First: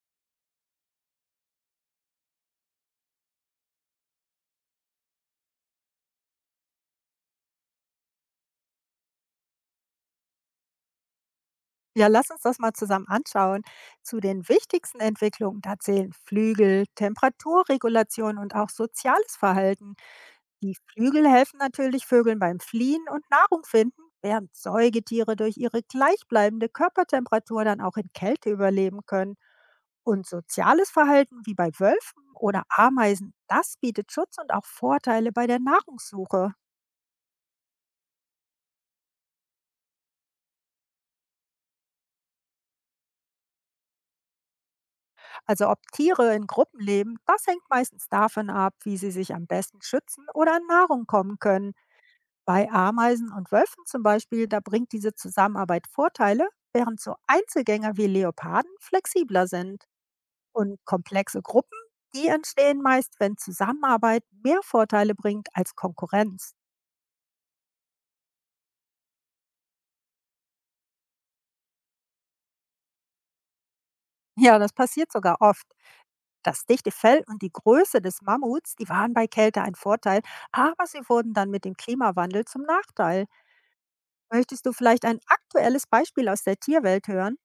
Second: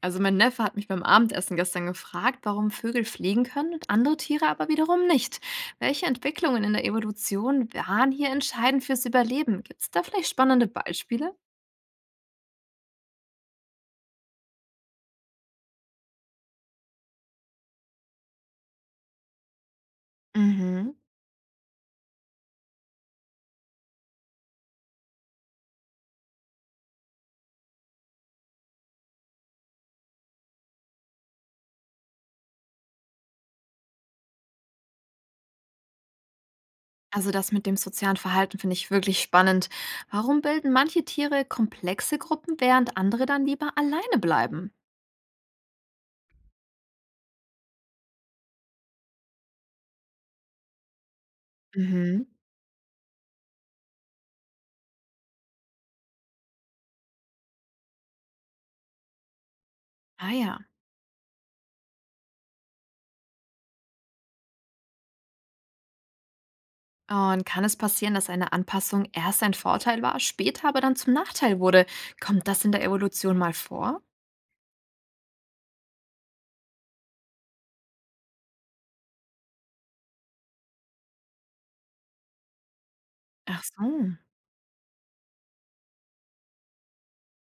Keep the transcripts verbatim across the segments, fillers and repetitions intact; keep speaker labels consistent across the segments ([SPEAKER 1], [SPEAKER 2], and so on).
[SPEAKER 1] Also mein Neffe hat mich beim Abendessen gestern gefragt, warum Vögel fliegen können und andere Tiere aber wiederum nicht. Welche Entwicklungen in der Evolution waren hier entscheidend fürs Überleben? Gibt es da vielleicht spannende Beispiele?
[SPEAKER 2] Ja, lass uns das mal zusammen anschauen. Zu den wichtigsten Entwicklungen, da zählen Flügel, Temperaturregulation und auch soziales Verhalten. Die
[SPEAKER 1] Mhm.
[SPEAKER 2] Flügel helfen natürlich Vögeln beim Fliehen und Nahrung finden, während Säugetiere durch ihre gleichbleibende Körpertemperatur dann auch in Kälte überleben können. Und soziales Verhalten wie bei Wölfen oder Ameisen, das bietet Schutz und auch Vorteile bei der Nahrungssuche.
[SPEAKER 1] Also das mit dem sozialen Verhalten finde ich wirklich spannend. Warum bilden manche Tiere komplexe Gruppen, während andere dann lieber alleine bleiben?
[SPEAKER 2] Also ob Tiere in Gruppen leben, das hängt meistens davon ab, wie sie sich am besten schützen oder an Nahrung kommen können.
[SPEAKER 1] Mhm.
[SPEAKER 2] Bei Ameisen und Wölfen zum Beispiel, da bringt diese Zusammenarbeit Vorteile, während so Einzelgänger wie Leoparden flexibler sind.
[SPEAKER 1] Ah ja.
[SPEAKER 2] Und komplexe Gruppen, die entstehen meist, wenn Zusammenarbeit mehr Vorteile bringt als Konkurrenz.
[SPEAKER 1] Und kann es passieren, dass eine Anpassung erst ein Vorteil war, später aber dann zum Nachteil wurde? Kommt das in der Evolution mal vor?
[SPEAKER 2] Ja, das passiert sogar oft. Das dichte Fell und die Größe des Mammuts, die waren bei Kälte ein Vorteil, aber sie wurden dann mit dem Klimawandel zum Nachteil.
[SPEAKER 1] Ach so.
[SPEAKER 2] Möchtest du vielleicht ein aktuelles Beispiel aus der Tierwelt hören?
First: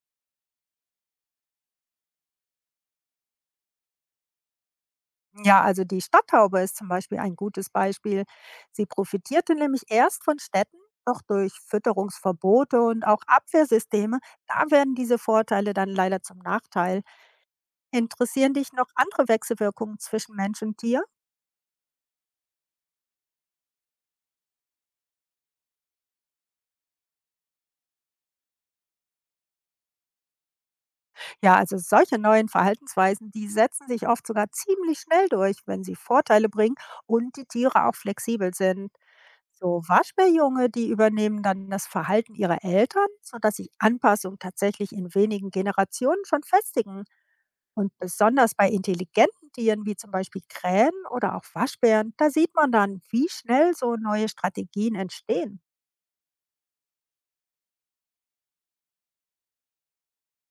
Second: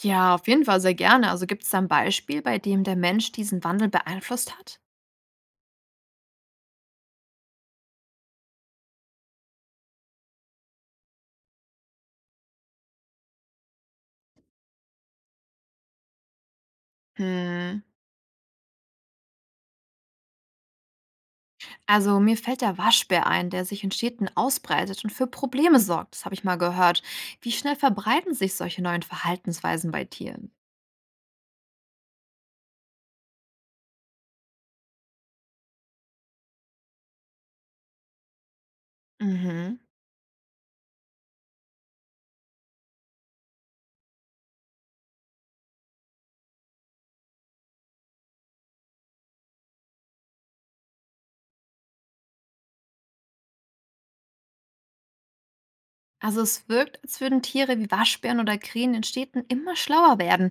[SPEAKER 1] Ja, auf jeden Fall sehr gerne. Also gibt es da 'n Beispiel, bei dem der Mensch diesen Wandel beeinflusst hat?
[SPEAKER 2] Ja, also die Stadtaube ist zum Beispiel ein gutes Beispiel. Sie profitierte nämlich erst von Städten, doch durch Fütterungsverbote und auch Abwehrsysteme, da werden diese Vorteile dann leider zum Nachteil.
[SPEAKER 1] Hm,
[SPEAKER 2] Interessieren dich noch andere Wechselwirkungen zwischen Mensch und Tier?
[SPEAKER 1] also mir fällt der Waschbär ein, der sich in Städten ausbreitet und für Probleme sorgt. Das habe ich mal gehört. Wie schnell verbreiten sich solche neuen Verhaltensweisen bei Tieren?
[SPEAKER 2] Ja, also solche neuen Verhaltensweisen, die setzen sich oft sogar ziemlich schnell durch, wenn sie Vorteile bringen und die Tiere auch flexibel sind.
[SPEAKER 1] Mhm.
[SPEAKER 2] So Waschbärjunge, die übernehmen dann das Verhalten ihrer Eltern, sodass sich Anpassung tatsächlich in wenigen Generationen schon festigen. Und besonders bei intelligenten Tieren wie zum Beispiel Krähen oder auch Waschbären, da sieht man dann, wie schnell so neue Strategien entstehen.
[SPEAKER 1] Also es wirkt, als würden Tiere wie Waschbären oder Krähen in Städten immer schlauer werden.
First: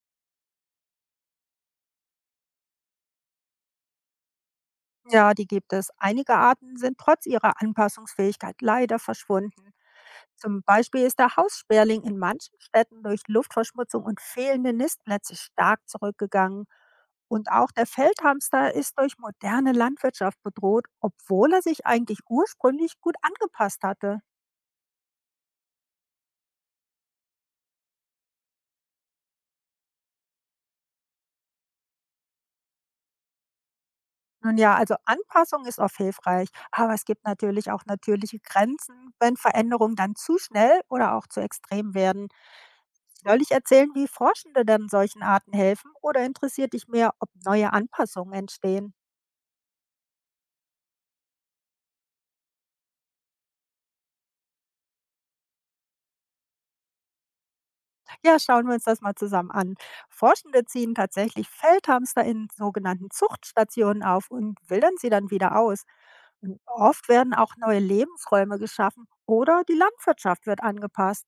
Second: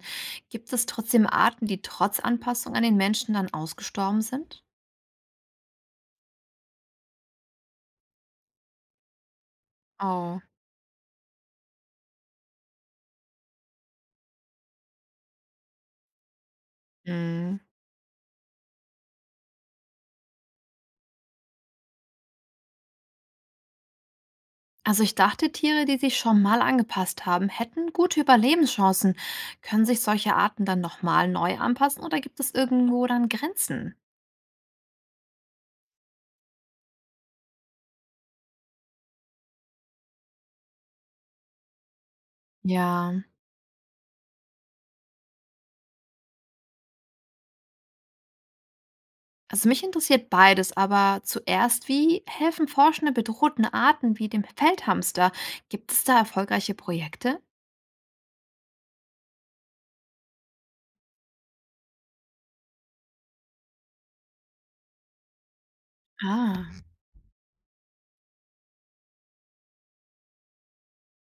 [SPEAKER 1] Gibt es trotzdem Arten, die trotz Anpassung an den Menschen dann ausgestorben sind?
[SPEAKER 2] Ja, die gibt es. Einige Arten sind trotz ihrer Anpassungsfähigkeit leider verschwunden.
[SPEAKER 1] Oh.
[SPEAKER 2] Zum Beispiel ist der Haussperling in manchen Städten durch Luftverschmutzung und fehlende Nistplätze stark zurückgegangen. Und
[SPEAKER 1] Mhm.
[SPEAKER 2] auch der Feldhamster ist durch moderne Landwirtschaft bedroht, obwohl er sich eigentlich ursprünglich gut angepasst hatte.
[SPEAKER 1] Also ich dachte, Tiere, die sich schon mal angepasst haben, hätten gute Überlebenschancen. Können sich solche Arten dann nochmal neu anpassen oder gibt es irgendwo dann Grenzen?
[SPEAKER 2] Nun ja, also Anpassung ist oft hilfreich, aber es gibt natürlich auch natürliche Grenzen, wenn Veränderungen dann zu schnell oder auch zu extrem werden.
[SPEAKER 1] Ja,
[SPEAKER 2] Soll ich erzählen, wie Forschende dann solchen Arten helfen oder interessiert dich mehr, ob neue Anpassungen entstehen?
[SPEAKER 1] also mich interessiert beides, aber zuerst, wie helfen Forschende bedrohten Arten wie dem Feldhamster? Gibt es da erfolgreiche Projekte?
[SPEAKER 2] Ja, schauen wir uns das mal zusammen an. Forschende ziehen tatsächlich Feldhamster in sogenannten Zuchtstationen auf und wildern sie dann wieder aus. Und
[SPEAKER 1] Ah,
[SPEAKER 2] oft werden auch neue Lebensräume geschaffen oder die Landwirtschaft wird angepasst.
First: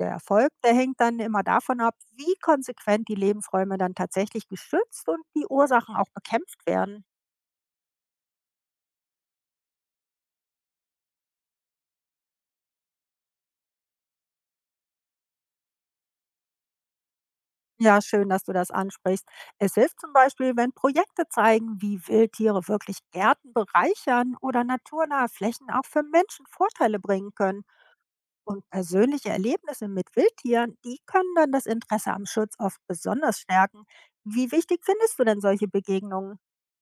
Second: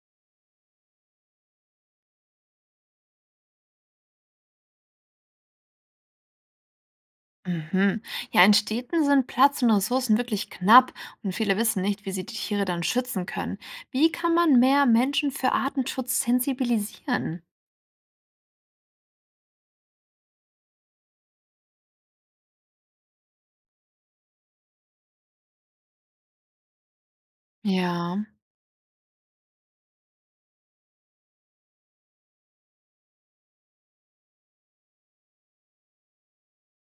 [SPEAKER 2] Der Erfolg, der hängt dann immer davon ab, wie konsequent die Lebensräume dann tatsächlich geschützt und die Ursachen auch bekämpft werden.
[SPEAKER 1] mhm. Ja, in Städten sind Platz und Ressourcen wirklich knapp und viele wissen nicht, wie sie die Tiere dann schützen können. Wie kann man mehr Menschen für Artenschutz sensibilisieren?
[SPEAKER 2] Ja, schön, dass du das ansprichst. Es hilft zum Beispiel, wenn Projekte zeigen, wie Wildtiere wirklich Gärten bereichern oder naturnahe Flächen auch für Menschen Vorteile bringen können.
[SPEAKER 1] Ja,
[SPEAKER 2] Und persönliche Erlebnisse mit Wildtieren, die können dann das Interesse am Schutz oft besonders stärken. Wie wichtig findest du denn solche Begegnungen?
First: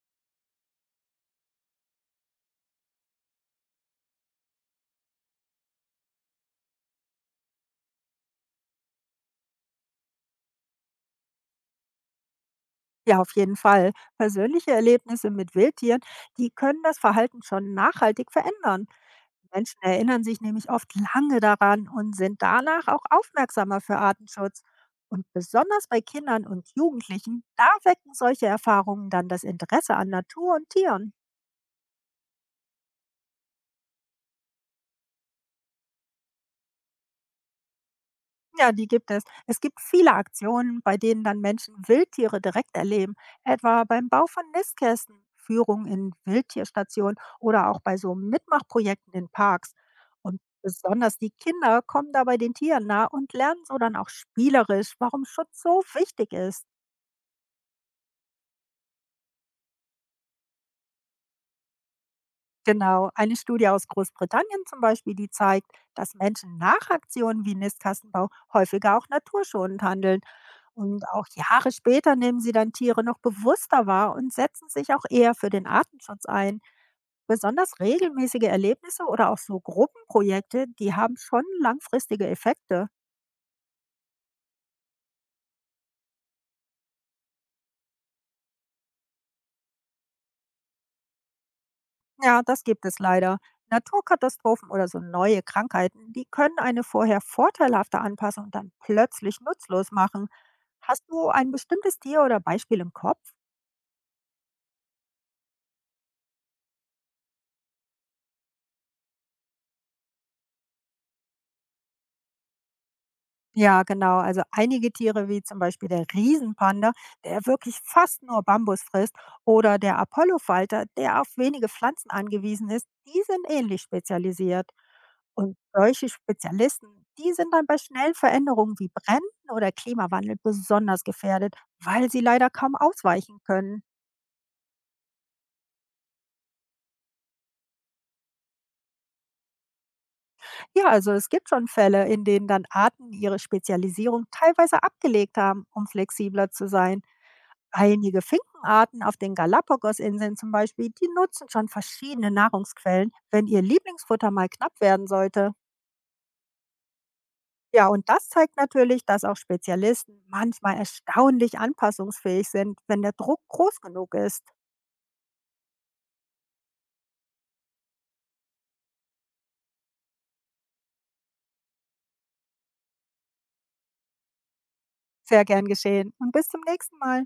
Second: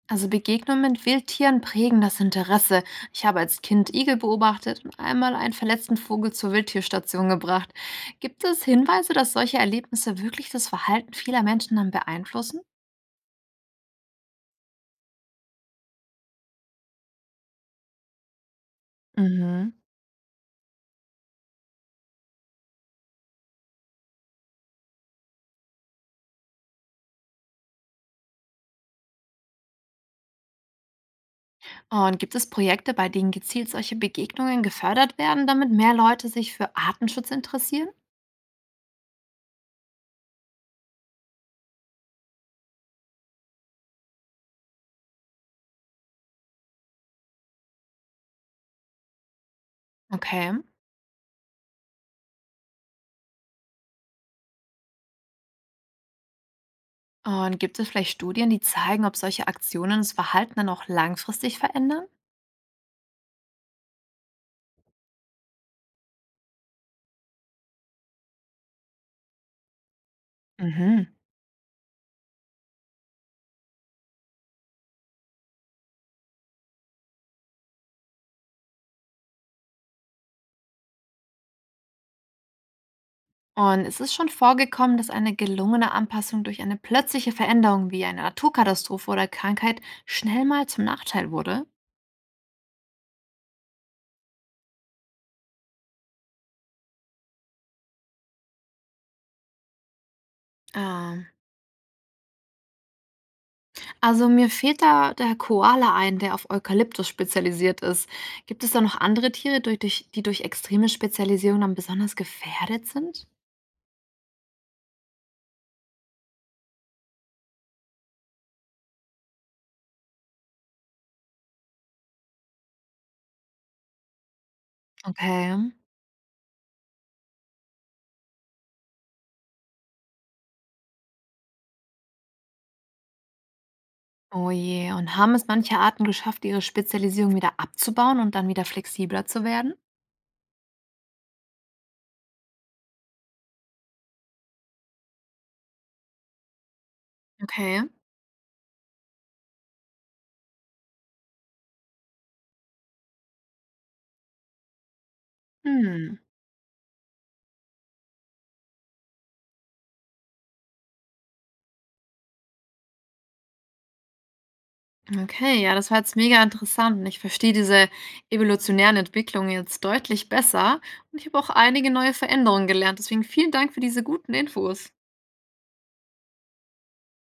[SPEAKER 1] also Begegnungen mit Wildtieren prägen das Interesse. Ich habe als Kind Igel beobachtet und einmal einen verletzten Vogel zur Wildtierstation gebracht. Gibt es Hinweise, dass solche Erlebnisse wirklich das Verhalten vieler Menschen dann beeinflussen?
[SPEAKER 2] Ja, auf jeden Fall. Persönliche Erlebnisse mit Wildtieren, die können das Verhalten schon nachhaltig verändern.
[SPEAKER 1] Mhm.
[SPEAKER 2] Menschen erinnern sich nämlich oft lange daran und sind danach auch aufmerksamer für Artenschutz. Und besonders bei Kindern und Jugendlichen, da wecken solche Erfahrungen dann das Interesse an Natur und Tieren.
[SPEAKER 1] Und gibt es Projekte, bei denen gezielt solche Begegnungen gefördert werden, damit mehr Leute sich für Artenschutz interessieren?
[SPEAKER 2] Ja, die gibt es. Es gibt viele Aktionen, bei denen dann Menschen Wildtiere direkt erleben, etwa beim Bau von Nistkästen, Führung in Wildtierstationen oder auch bei so Mitmachprojekten in Parks. Und
[SPEAKER 1] Okay.
[SPEAKER 2] besonders die Kinder kommen dabei den Tieren nah und lernen so dann auch spielerisch, warum Schutz so wichtig ist.
[SPEAKER 1] Und gibt es vielleicht Studien, die zeigen, ob solche Aktionen das Verhalten dann auch langfristig verändern?
[SPEAKER 2] Genau, eine Studie aus Großbritannien zum Beispiel, die zeigt, dass Menschen nach Aktionen wie Nistkastenbau häufiger auch naturschonend handeln. Und
[SPEAKER 1] Mhm.
[SPEAKER 2] auch Jahre später nehmen sie dann Tiere noch bewusster wahr und setzen sich auch eher für den Artenschutz ein. Besonders regelmäßige Erlebnisse oder auch so Gruppenprojekte, die haben schon langfristige Effekte.
[SPEAKER 1] Und es ist schon vorgekommen, dass eine gelungene Anpassung durch eine plötzliche Veränderung wie eine Naturkatastrophe oder Krankheit schnell mal zum Nachteil wurde.
[SPEAKER 2] Ja, das gibt es leider. Naturkatastrophen oder so neue Krankheiten, die können eine vorher vorteilhafte Anpassung dann plötzlich nutzlos machen. Hast du
[SPEAKER 1] Ah,
[SPEAKER 2] ein bestimmtes Tier oder Beispiel im Kopf?
[SPEAKER 1] also mir fehlt da der Koala ein, der auf Eukalyptus spezialisiert ist. Gibt es da noch andere Tiere, durch, durch, die durch extreme Spezialisierung dann besonders gefährdet sind?
[SPEAKER 2] Ja, genau. Also einige Tiere, wie zum Beispiel der Riesenpanda, der wirklich fast nur Bambus frisst, oder der Apollofalter, der auf wenige Pflanzen angewiesen ist, die sind ähnlich spezialisiert.
[SPEAKER 1] Okay.
[SPEAKER 2] Und solche Spezialisten, die sind dann bei schnellen Veränderungen wie Bränden oder Klimawandel besonders gefährdet, weil sie leider kaum ausweichen können.
[SPEAKER 1] Oh je. Und haben es manche Arten geschafft, ihre Spezialisierung wieder abzubauen und dann wieder flexibler zu werden?
[SPEAKER 2] Ja, also es gibt schon Fälle, in denen dann Arten ihre Spezialisierung teilweise abgelegt haben, um flexibler zu sein.
[SPEAKER 1] Okay.
[SPEAKER 2] Einige Finkenarten auf den Galapagosinseln zum Beispiel, die nutzen schon verschiedene Nahrungsquellen, wenn ihr Lieblingsfutter mal knapp werden sollte.
[SPEAKER 1] Hm.
[SPEAKER 2] Ja, und das zeigt natürlich, dass auch Spezialisten manchmal erstaunlich anpassungsfähig sind, wenn der Druck groß genug ist.
[SPEAKER 1] Okay, ja, das war jetzt mega interessant. Ich verstehe diese evolutionären Entwicklungen jetzt deutlich besser und ich habe auch einige neue Veränderungen gelernt. Deswegen vielen Dank für diese guten Infos.
[SPEAKER 2] Sehr gern geschehen und bis zum nächsten Mal.